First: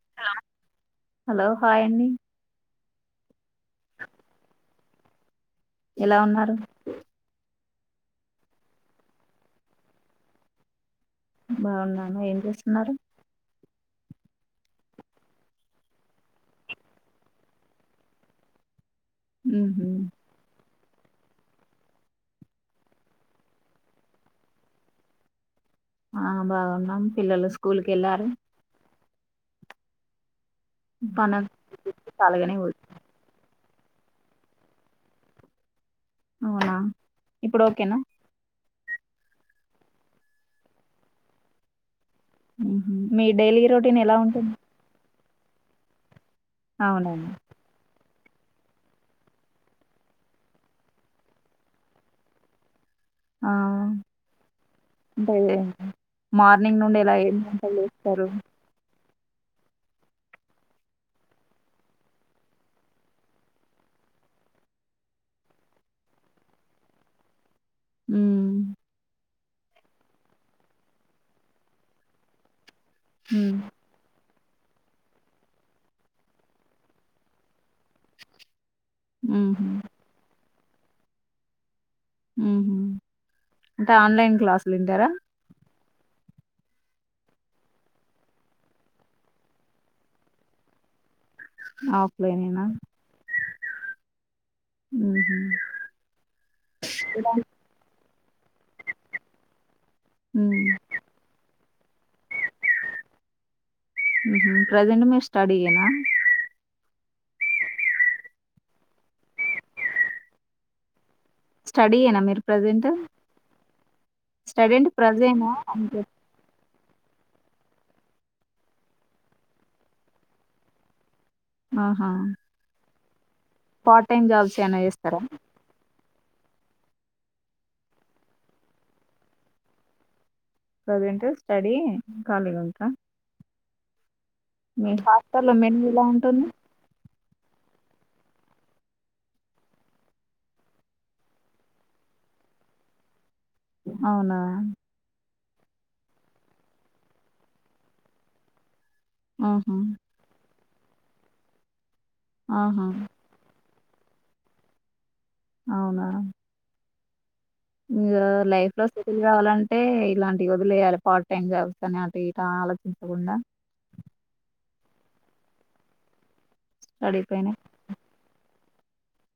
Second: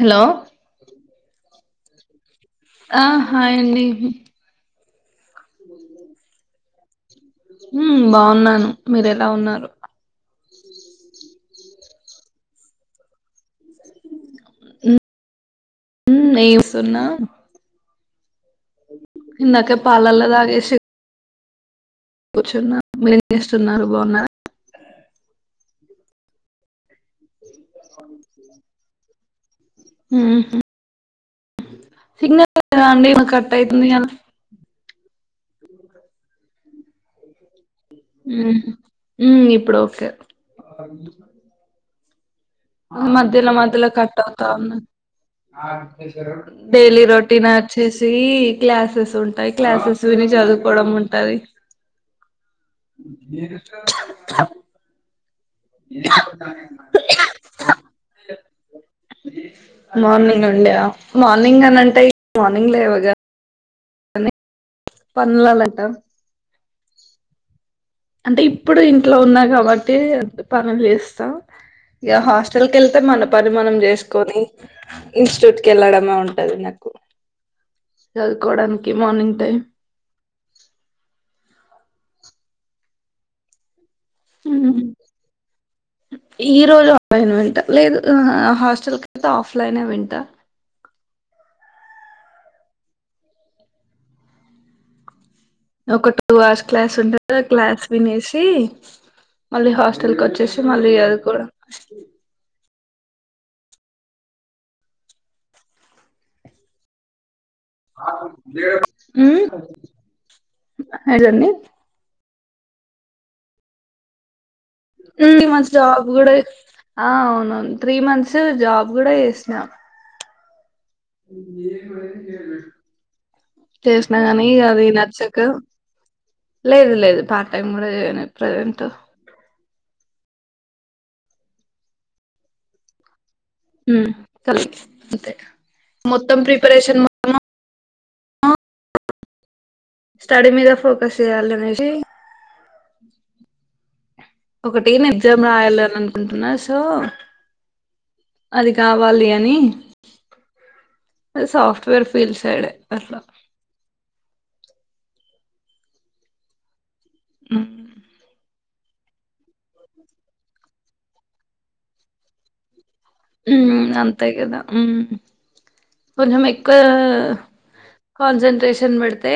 Hello పాయండి ఆ hi అండి ఎలా ఉన్నారు హుమ్ బాగున్నాను మీ రెలా ఉన్నారు బాగున్నాన ఏం చేస్తున్నారు మ్ నేయసన్నా ఇందాక ఉహు పాలల్లో దాగేసి కూర్చున్న మస్తున్నారు బాగున్నారు ఆ బాగున్నాం పిల్లలు స్కూల్ కెళ్లారు హా పన ఖాళీగానే కూర్చు సిగ్నల్ [unintelligible] టైటుంది కదా అవునా ఇప్పుడు ఓక్కేనా ఈ ముమ ఇప్పుడు ఓక్కే ఉహు మీ మధ్యలో డైలీ మధ్యలో రొటీన్ ఎలా కట్ అవుతా ఉంటుంది ఉన్నయి డైలీ అవునండి రోటీన అచ్చె ది క్లాసెస్ ఉంటాయి క్లాసెస్ విని చదువుకోవడం ఉంటది ఆ అంటే మార్నింగ్ నుండి ఇలా ఏన్ని గంటలు వస్తారు మార్నింగ్ ఉండయా మార్నింగ్ అని అంటే మార్నింగ్ లేవగా పన్నలాలటా ఉ అంటే ఇప్పుడు ఇంట్లో ఉన్నా కాబట్టి ఎంత పనులు చేస్తాం ఇక హాస్టల్ క వెళ్తే మన పని మనం చేసుకొని ఇన్స్టిట్యూట్ కి వెళ్ళడమే ఉంటది నాకు చదువుకోవడానికి మార్నింగ్ టైం ఉహు మ్మ్ హ్మ్మ్ అంటే ఆన్లైన్ క్లాసులు వింటారా త్ ఈ రోజు ఆన్లైన్ వింటా లేదు హాస్టల్ కయితే ఆఫ్లైన్ వింటా ఆఫ్లైనేనా మ్మ్ హ్మ్మ్ ఒక టూ అవర్స్ క్లాస్ ఉంటారు ఆ క్లాస్ వినేసి మళ్ళీ హాస్ లక ఉ వచ్చేసి మళ్ళీ చదువుకుంటాం ప్రెజెట్ మ స్టడీ కనా మ్మ్ స్టడీ ఎనా మీరు ప్రెజెంట్ ఉమ్ మ జాబ్ కూడా ఆ అవును త్రీ మంత్స్ జాబ్ కూడా చేసినాం ఆహా త్ పార్ట్ చేసినా టైమ్ కానీ జాబ్స్ ఏమైనా అది చేస్తారా నచ్చక లేదు లేదు పార్ట్ టైం కూడా ఇ ప్రెసెంట్ ప్రజెంట్ స్టడీ ఖాళీగా ఉన్న ఖాలి అంతే మొత్తం ప్రిపరేషన్ మొత్తము హ్ స్టడీ మీద ఫోకస్ చేయాల అనేసి అవునా ఒకటి నేను ఎగ్జామ్ రాయాలి అని అనుకుంటున్నా సో అది కావాలి అని ఆహా అ సాఫ్ట్వేర్ ఫీల్డ్ సైడే ఆహా అట్లా అవునా ఇంగా లైఫ్ స్థితులు కావాలంటే ఇలాంటి వదిలేయాలి పార్ట్ టైమ్ చేస్ని అ మ్మ్ అంతా గదా ఉమ్ కొంచెం స్టడీ పైనే రెస్ట్ క్షని పెడితే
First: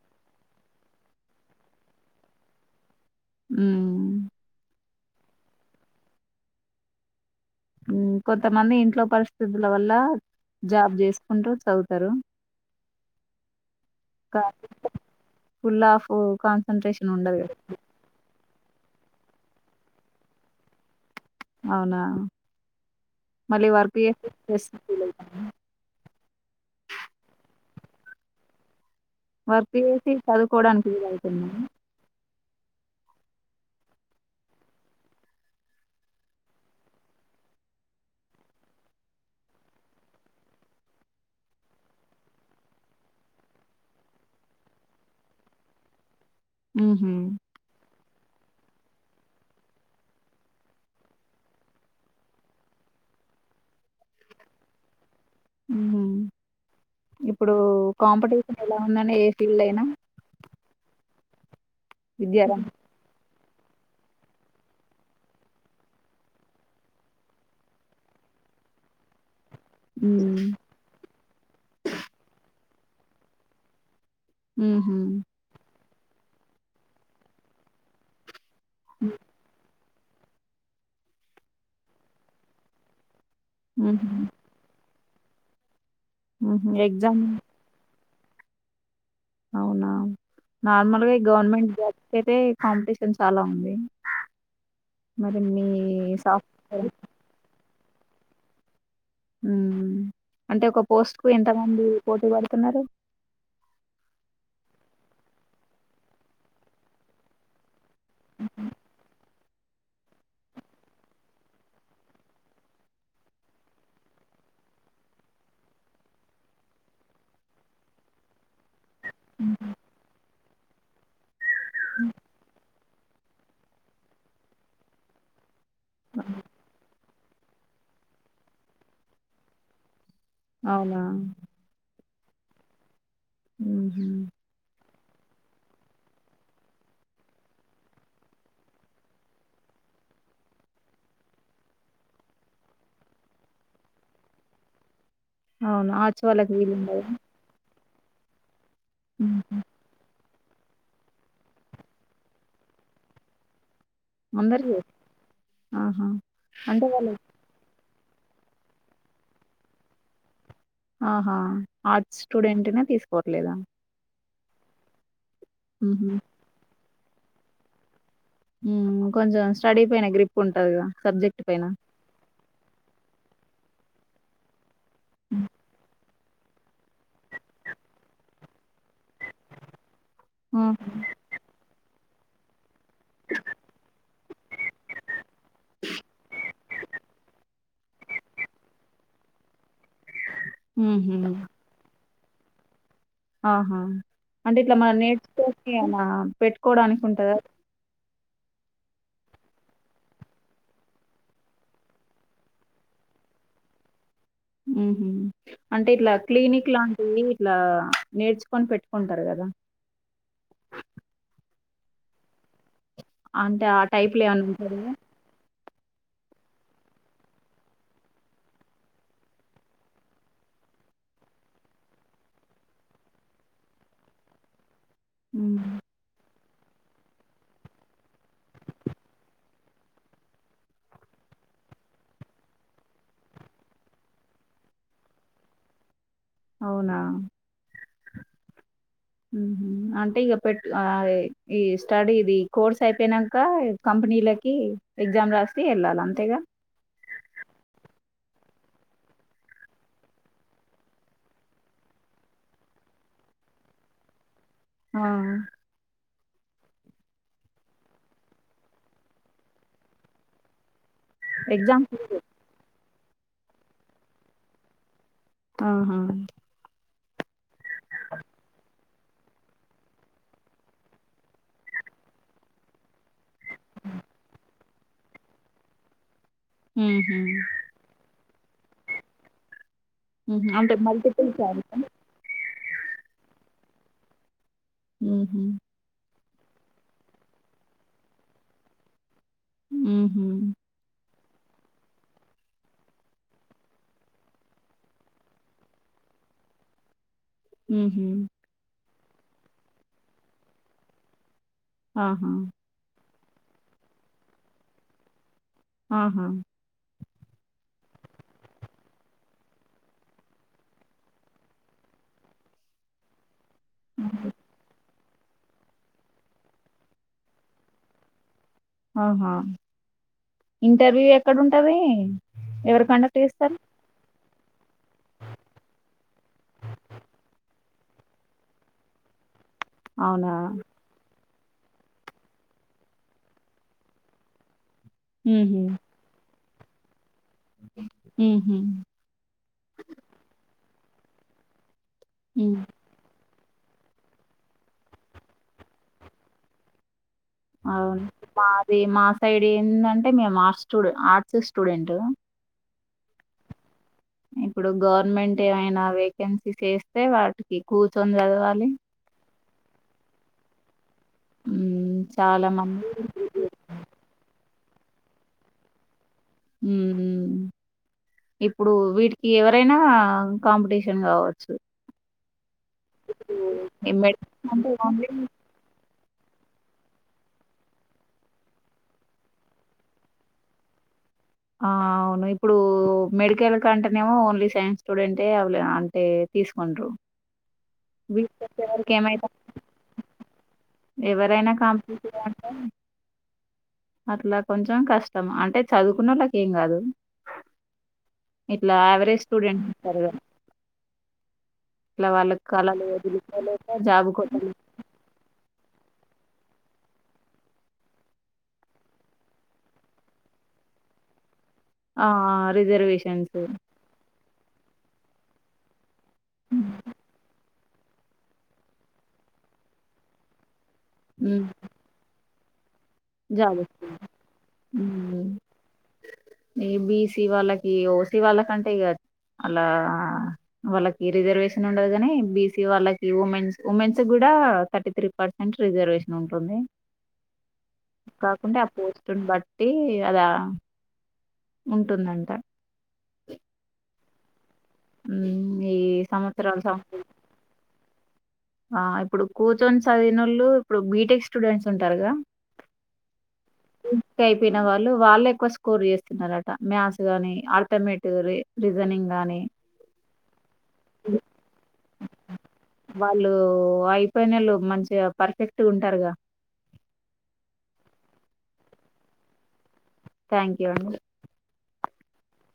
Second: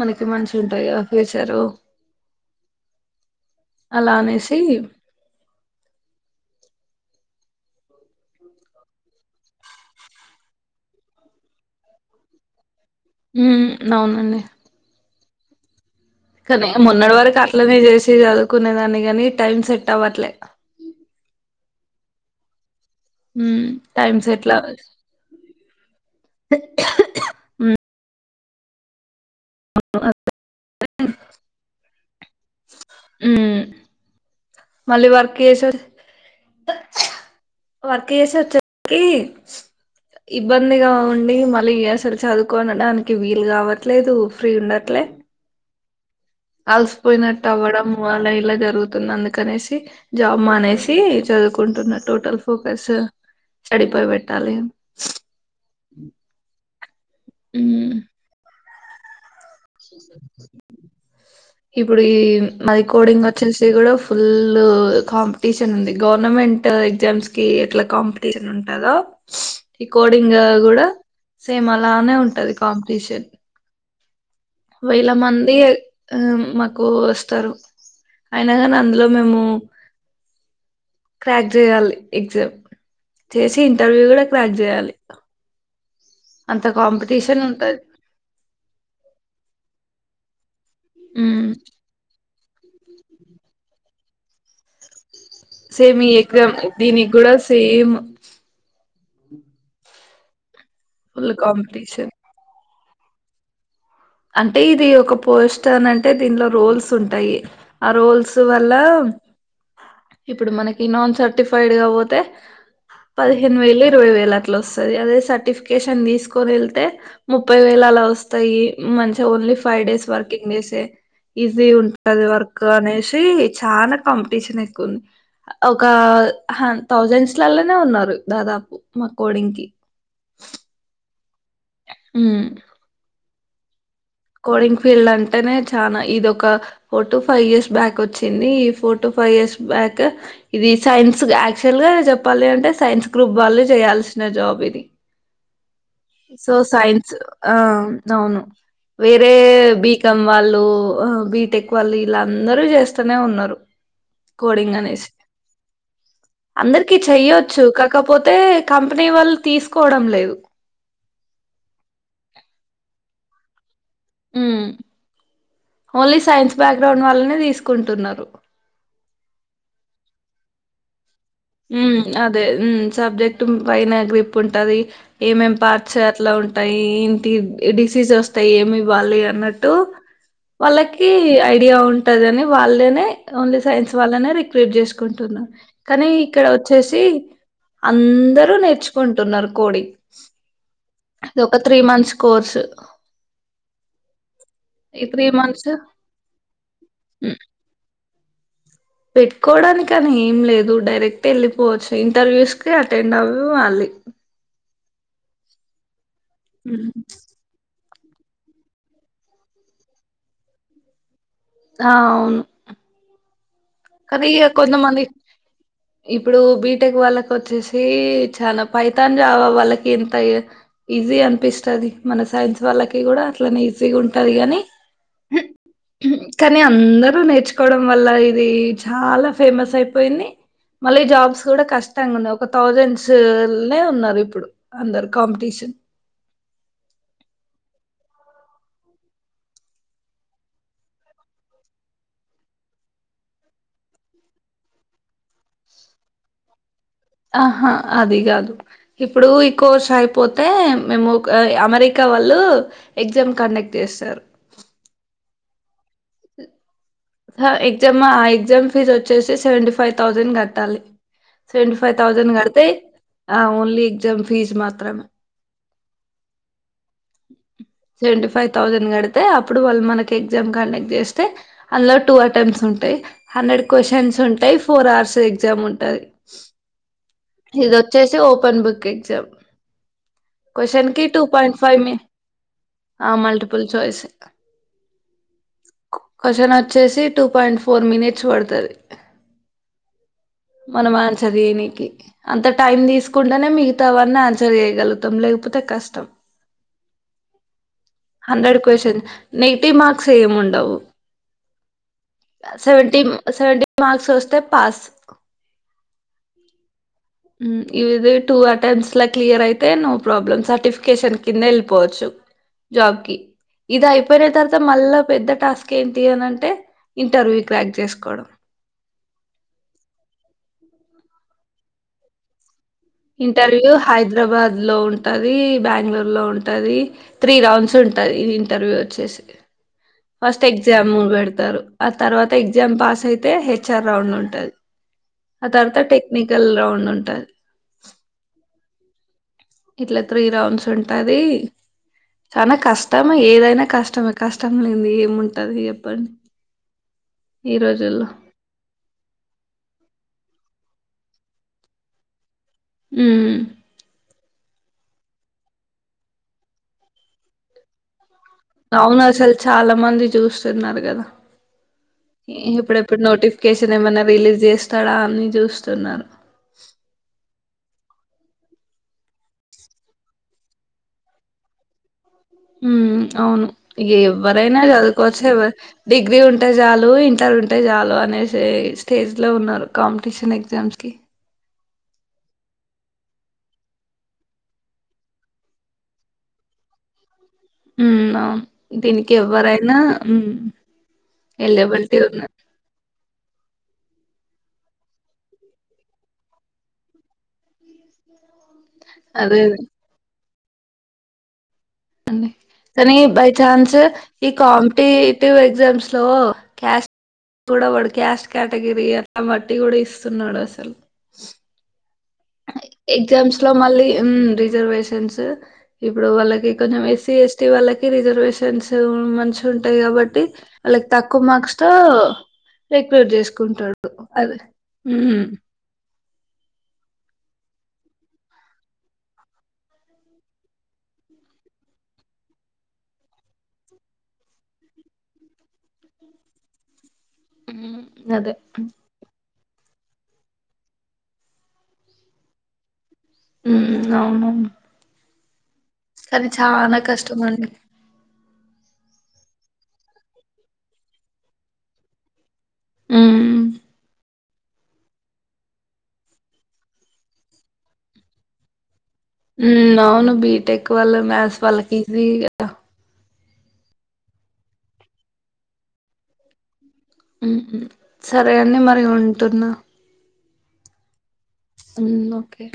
మనకి మంచి ఉంటాయి ఫ్యూచరు అల ఉమ్ అనేసి కొంత మంది ఇంట్లో పరిస్థితుల వల్ల జాబ్ చేసుకుంటూ చదువుతరు ఉమ్ అవునండి ఉల్ల కానీ మొన్నటి వరకు అట్లనే చేసి చదు కునే దాన్ని గాని టైమ్ సెట్ అవ్వట్లే అవున ఉమ్ మళ్ళీ వర్పి ఉమె వర్క్ చేసి చదువుకోవడానికి ఇది అవుతున్నా ఉమ్ మళ్ళీ వర్క్ చేస వర్క్ చేసి వచ్చేసరికి ఇబ్బందిగా ఉండి మళ్ళీ ఈ ఎస్లు చదువుకోని ఆనికి వీలు కావట్లేదు ఫ్రీ ఉండ ఎట్లె ఉహు అలసిపోయినట్టు అవడం మరల ఇలా జరుంది జరుగుతున్న అందుకనేసి జాబ్ మానేసి చదువుకుంటున్న టోటల్ ఫోకస్ సడిపోయి పెట్టాలి ఇప్పుడు ఉమ్ కాంపిటీషన్ ఎలా ఉందని ఫీల్డ్ అయినా ఇప్పుడు ఈ విద్యారంగం అది కోడింగ్ వచ్చేసి కూడా ఫుల్ కాంపిటీషన్ ఉంది గవర్నమెంట్ ఎగ్జామ్స్ కి ఎట్లా కాంపిటీ షన్ ఉంటదో ఈ కోడింగ్ కూడా సేమ్ అలానే ఉంటది కాంపిటీషన్ ఉహు వేల మంది ఆ మాకు వస్తారు అయినా కానీ అందులో మేము క్రాక్ జేయాలి ఎగ్జామ్ చేసి ఇంటర్వ్యూ ఉహు కూడా క్రాక్ జేయాలి అంత ఉహు ఎగ్జామ్ కాంపిటీషన్ ఉంటది అవునా నార్మల్గా ఈ గవర్నమెంట్ జాబ్స్ కి అయితే కాంపిటీషన్ చాలా ఉంది మరి మీ సేమ్ ఈ ఎగ్జామ్ సాఫ్ట్వేర్ దీనికి కూడా సేము ఉమ్ అంటే ఒక పోస్ట్ కు ఫుల్ ఎంతమంది కాంపిటీషన్ పోటీ పడుతున్నారు అంటే ఇది ఒక పోస్ట్ అని అంటే దీనిలో రోల్స్ ఉంటాయి, ఆ రోల్స్ వల్ల ఇప్పుడు మనకి నాన్ సర్టిఫైడ్ గా వోతే పదిహేను వేలు ఇరవై వేలు అట్లా వస్తది, అదే సర్టిఫికేషన్ తీసుకుని వెళ్తే ముప్పై వేల అలా వస్తాయి మంచిగా ఓన్లీ ఫైవ్ డేస్ వర్కింగ్ డేసే ఈజీ ఉంటది వర్క్ అనే సి చానా కాంపిటీషన్ ఎక్కువుంది ఒక హన్ థౌజండ్స్ లల్లనే ఉన్నారు దాదాపు మా కోడింగ్ కి అవునా ఉమ్ ఉ కోడింగ్ ఫీల్డ్ అంటేనే చానా ఇది ఒక four to, five years back వచ్చింది. ఈ four to, five years back. క్ ఇది సైన్స్ యాక్చువల్ గా చెప్పాలి అంటే సైన్స్ గ్రూప్ వాళ్ళు చేయాల్సిన జాబ్ ఇది. అవును ఆర్ట్స్ వాళ్ళకి సో వీలుండదా సైన్స్ ఆ అవును వేరే బి కాం వాళ్ళు, బీటెక్ వాళ్ళు, ఇలా అందరూ చేస్తూనే ఉన్నారు. కోడింగ్ అందరికి అనేసి ఆహా అంటే అందరికి వాళ్ళు చెయ్యొచ్చు కా కాకపోతే కంపెనీ వాళ్ళు తీసుకోవడం లేదు ఆహా ఆర్ట్స్ స్టూడెంట్నే తీసుకోవట్లేదా హుహు. ఓన్లీ సైన్స్ బ్యాక్గ్రౌండ్ వాళ్లనే తీసుకుంటున్నారు కొంచెం స్టడీ పైన గ్రిప్ ఉంటది గా సబ్జెక్ట్ పైన. హ్మ్ అదే హ్మ్ సబ్జెక్ట్ పైన గ్రిప్ ఉంటది. ఏమేమి పార్ట్స్ అట్లా ఉంటాయి, ఏంటి డిసీజ్ వస్తాయి ఏమి ఇవ్వాలి అన్నట్టు హ్మ్. వాళ్ళకి ఐడియా ఉంటందని వాళ్ళే న్ నే ఓన్లీ సైన్స్ వాళ్ళనే రిక్రూట్ చేసుకుంటున్న కానీ ఇక్కడ వచ్చేసి అందరూ నేర్చుకుంటున్నారు కోడి హుహు. అది ఒక త్రీ మంత్స్ కోర్సు ఆహా అంటే ఇట్లా మనం మంత్స్ నేర్చుకోని అలా పెట్టుకోవడానికి ఉంటదా పెట్టుకోవడానికి అని ఏం లేదు, డైరెక్ట్ వెళ్ళిపోవచ్చు ఇంటర్వ్యూస్ కి అటెండ్ అవ్ వాళ్ళీ మ్మ్ హు అంటే ఇట్లా క్లినిక్ హ్మ్. లాంటివి ఇట్లా నేర్చుకొని పెట్టుకుంటరు కదా ఆ అవును అంటే ఆ టైప్‌లో కానీ ఇగ ఏమన్నా ఉంటదా? కొంతమంది ఇప్పుడు బీటెక్ వాళ్ళకి వచ్చేసి చాలా ఫైతాన్, జావా, వాళ్ళకి ఇంత ఎ ఈజీ అనిపిస్తది మన సైన్స్ వాళ్ళకి కూడా అట్లనే ఈజీగా ఉంటది కానీ. హ్మ్. కానీ అందరు నేర్చుకోవడం వల్ల ఇది చాలా ఫేమస్ అయిపోయింది మళ్ళీ జాబ్స్ కూడా కష్టంగా ఉన్నాయి ఒక థౌజండ్స్నే ఉన్నారు ఇప్పుడు అందరు కాంపిటీషన్ న్ అవునా అంటే ఇక పెట్ ఈ స్టడీది కోర్స్ అయిపోయినాక కంపెనీకి ఎక్జామ్ రాస్తి వెళ్లాలే అంతేగా ఆహా అది కాదు ఇప్పుడు ఈ కోర్సు అయిపోతే మేము అమెరికా అమెరికా వాళ్లు ఎగ్జామ్ కండక్ట్ చేస్తారు ఆ ఎగ్జామ్ ఎగ్జామ్ ఫీజ్ వచ్చేసి సెవెంటీ ఫైవ్ థౌజండ్ కట్టాలి సెవెంటీ ఎగ్జామ్స్ ఫైవ్ లేవు థౌజండ్ కడితే ఆ ఓన్లీ ఎగ్జామ్ ఫీజ్ మాత్రం మే ఆహా సెవెంటీ ఫైవ్ థౌజండ్ కడితే అప్పుడు వాళ్ళ మన ఎగ్జామ్ కండక్ట్ చేస్తే అందులో టూ అటెంప్ట్స్ ఉంటా ఉంటాయి హండ్రెడ్ క్వశ్చన్స్ ఉంటాయి ఫోర్ అవర్స్ ఎగ్జామ్ ఉంటంది ఉ వన్ బుక్ ఇచ్చాం ఉహు అంటే క్వశ్చన్ కి టూ మల్టిపుల్ పాయిట్ చాయిసా ఫైవ్ ఆ మల్టిపుల్ ఛాయిస్ ఉ హు క్వశ్చన్ వచ్చేసి టూ పాయింట్ ఫోర్ మినిట్స్ పడుతుంది ఉ హు చదివినికి అంత టైం తీసుకుంటేనే మిగతా అని ఆన్సర్ చేగలుగుతాం లేకపోతే కష్టం ఉ హండ్రెడ్ క్వ్చన్ నెగిటి మార్క్స్ ఏమి ఉండవు ఆహా సెవెంటీ మార్క్స్ వస్తతే పాస్ ఆహా ఇవి టూ అటెంప్ట్స్ క్లియర్ అయితే నో ప్రాబ్లమ్ సర్టిఫికేషన్ కింద వెళ్ళిపోవచ్చు జాబ్ కి ఇది అయిపోయిన తర్వాత మళ్ళా పెద్ద టాస్క్ ఏంటి అనింటే ఇంటర్వ్యూ క్రాక్ చేసుకోవడం ఆహా ఇంటర్వ్యూ ఎక్కడ ఉంటది ఎవరి ఇంటర్వ్యూ హైదరాబాద్లో ఉంటుంది బెంగళూరులో ఉంటుంది త్రీ రౌండ్స్ ఉంటుంది ఇంటర్వ్యూ వచ్చేసి అవునా ఫస్ట్ ఎక్జామ్ పెడతారు తర్వాత ఎగ్జామ్ పాస్ అయితే హేచర్ రౌండ్ ఉంటంది ఆ ఉహు తర్వాత టెక్నికల్ రౌండ్ ఉంటుంది ఉ హు ఇట్లా త్రీ రౌండ్స్ ఉంటది ఉ చాన కష్టం ఏదైనా కష్టమే కష్టం లేదు ఏముంటది చెప్పండి ఈ అవును రోజుల్లో మాది మా సైడ్ ఏంటంటే మేము హాస్టల్ చూడు ఆర్ట్స్ స్టూడెంట్ ఉ ఇప్పుడు గవర్నమెంట్ ఏమైనా వేకెన్సీస్ వస్తే వాటికి కూర్చొని చదివి అవును అసలు చాలా మంది చూస్తున్నారు కదా ఉ చాలా మంది ఇప్పుడెప్పుడు నోటిఫికేషన్ ఏమైన్నా రిలీజ్ చేస్తాడా అని చూస్తున్నారు ఉ ఇప్పుడు వీటికి ఎవరైనా కాంపిటీషన్ కావచ్చు ఉ అవును ఈ మెడిసిన్ ఎవరైనా అంటే ఓన్లీ చదువుకోవచ్చు డిగ్రీ ఉంటే చాలు ఇంటర్ ఉంటే చాలు అనే స్టేజ్లో ఉన్నారు కాంపిటీషన్ ఎగ్జామ్ కి ఆ అవును ఇప్పుడు మెడికల్ కంటేనేమో ఓన్లీ సైన్స్ స్టూడెంట్ యై అ అంటే తీసుకుండు హ్మ్ ఆవును దీనికి ఎవ్వరైనా ఎవరైనా కంపించంటారు అట్లా కొంచెం కష్టం అంటే చదువుకున్నళ్ళకి ఏం కాదు ఇట్లా యావరేజ్ అదే అదే స్టూడెంట్ ఇంటారు కదా ఇట్లా అండి వాళ్ళ కళలు కానీ బై వదులుకోలేక చాన్స్ జాబ్ ఈ కోసం కాంపిటేటివ్ ఎగ్జామ్స్ లో క్యాస్ట్ కూడా వాడు క్యాస్ట్ కేటగిరీ అట్లా బట్టి కూడా ఇస్తున్నాడు అసలు రిజర్వేషన్స్ ఎగ్జామ్స్ లో మళ్ళీ హ్మ్ ర్ రిజర్వేషన్స్ ఇప్పుడు వాళ్ళకి కొంచెం ఎస్సీ ఎస్టీ వాళ్ళకి రిజర్వేషన్స్ మంచి ఉంటాయి కాబట్టి వాళ్ళకి తక్కువ మార్క్స్ తో రిక్రూట్ జాబ్ చేసుకుంటాడు అదే వస్తది మ్, మే బి ఓసి వాళ్ళకి ఓసి వాళ్ళ కంటే ఇక అలా వాళ్ళకి రిజర్వేషన్ ఉండదు కాని బీసీ వాళ్ళకి ఉమెన్స్ ఉమెన్స్ కూడా థర్టీ త్రీ పర్సెంట్ రిజర్వేషన్ ఉంటుంది మ్, అదే కాకుంటె ఆ పోస్ట్ ను బట్ ట్టి అద ఉంటుందంట అవునవును ఈ కానీ సంవత్సరాల సం చాలా కష్టం అండి ఆ ఇప్పుడు కూర్చొన్ సవీనలు ఇప్పుడు బీటెక్ స్టూడెంట్స్ ఉంటారుగా మ్. స అయిపోయిన వాళ్ళు వాళ్ళ ఎక్కువ స్కోర్ చేస్తున్నారట మ్యాథ్స్ గాని ఆత్మీటిక్ ఉన్న బిటెక వల్ మస్ వాల్కిసిగా వాళ్ళు అయిపోయినళ్ళు మంచిగా పర్ఫెక్ట్ ఉంటారుగా ఉ సరే అండి మరి ఉంటుంద థ్యాంక్ యూ అండి హ్మ్ ఓకే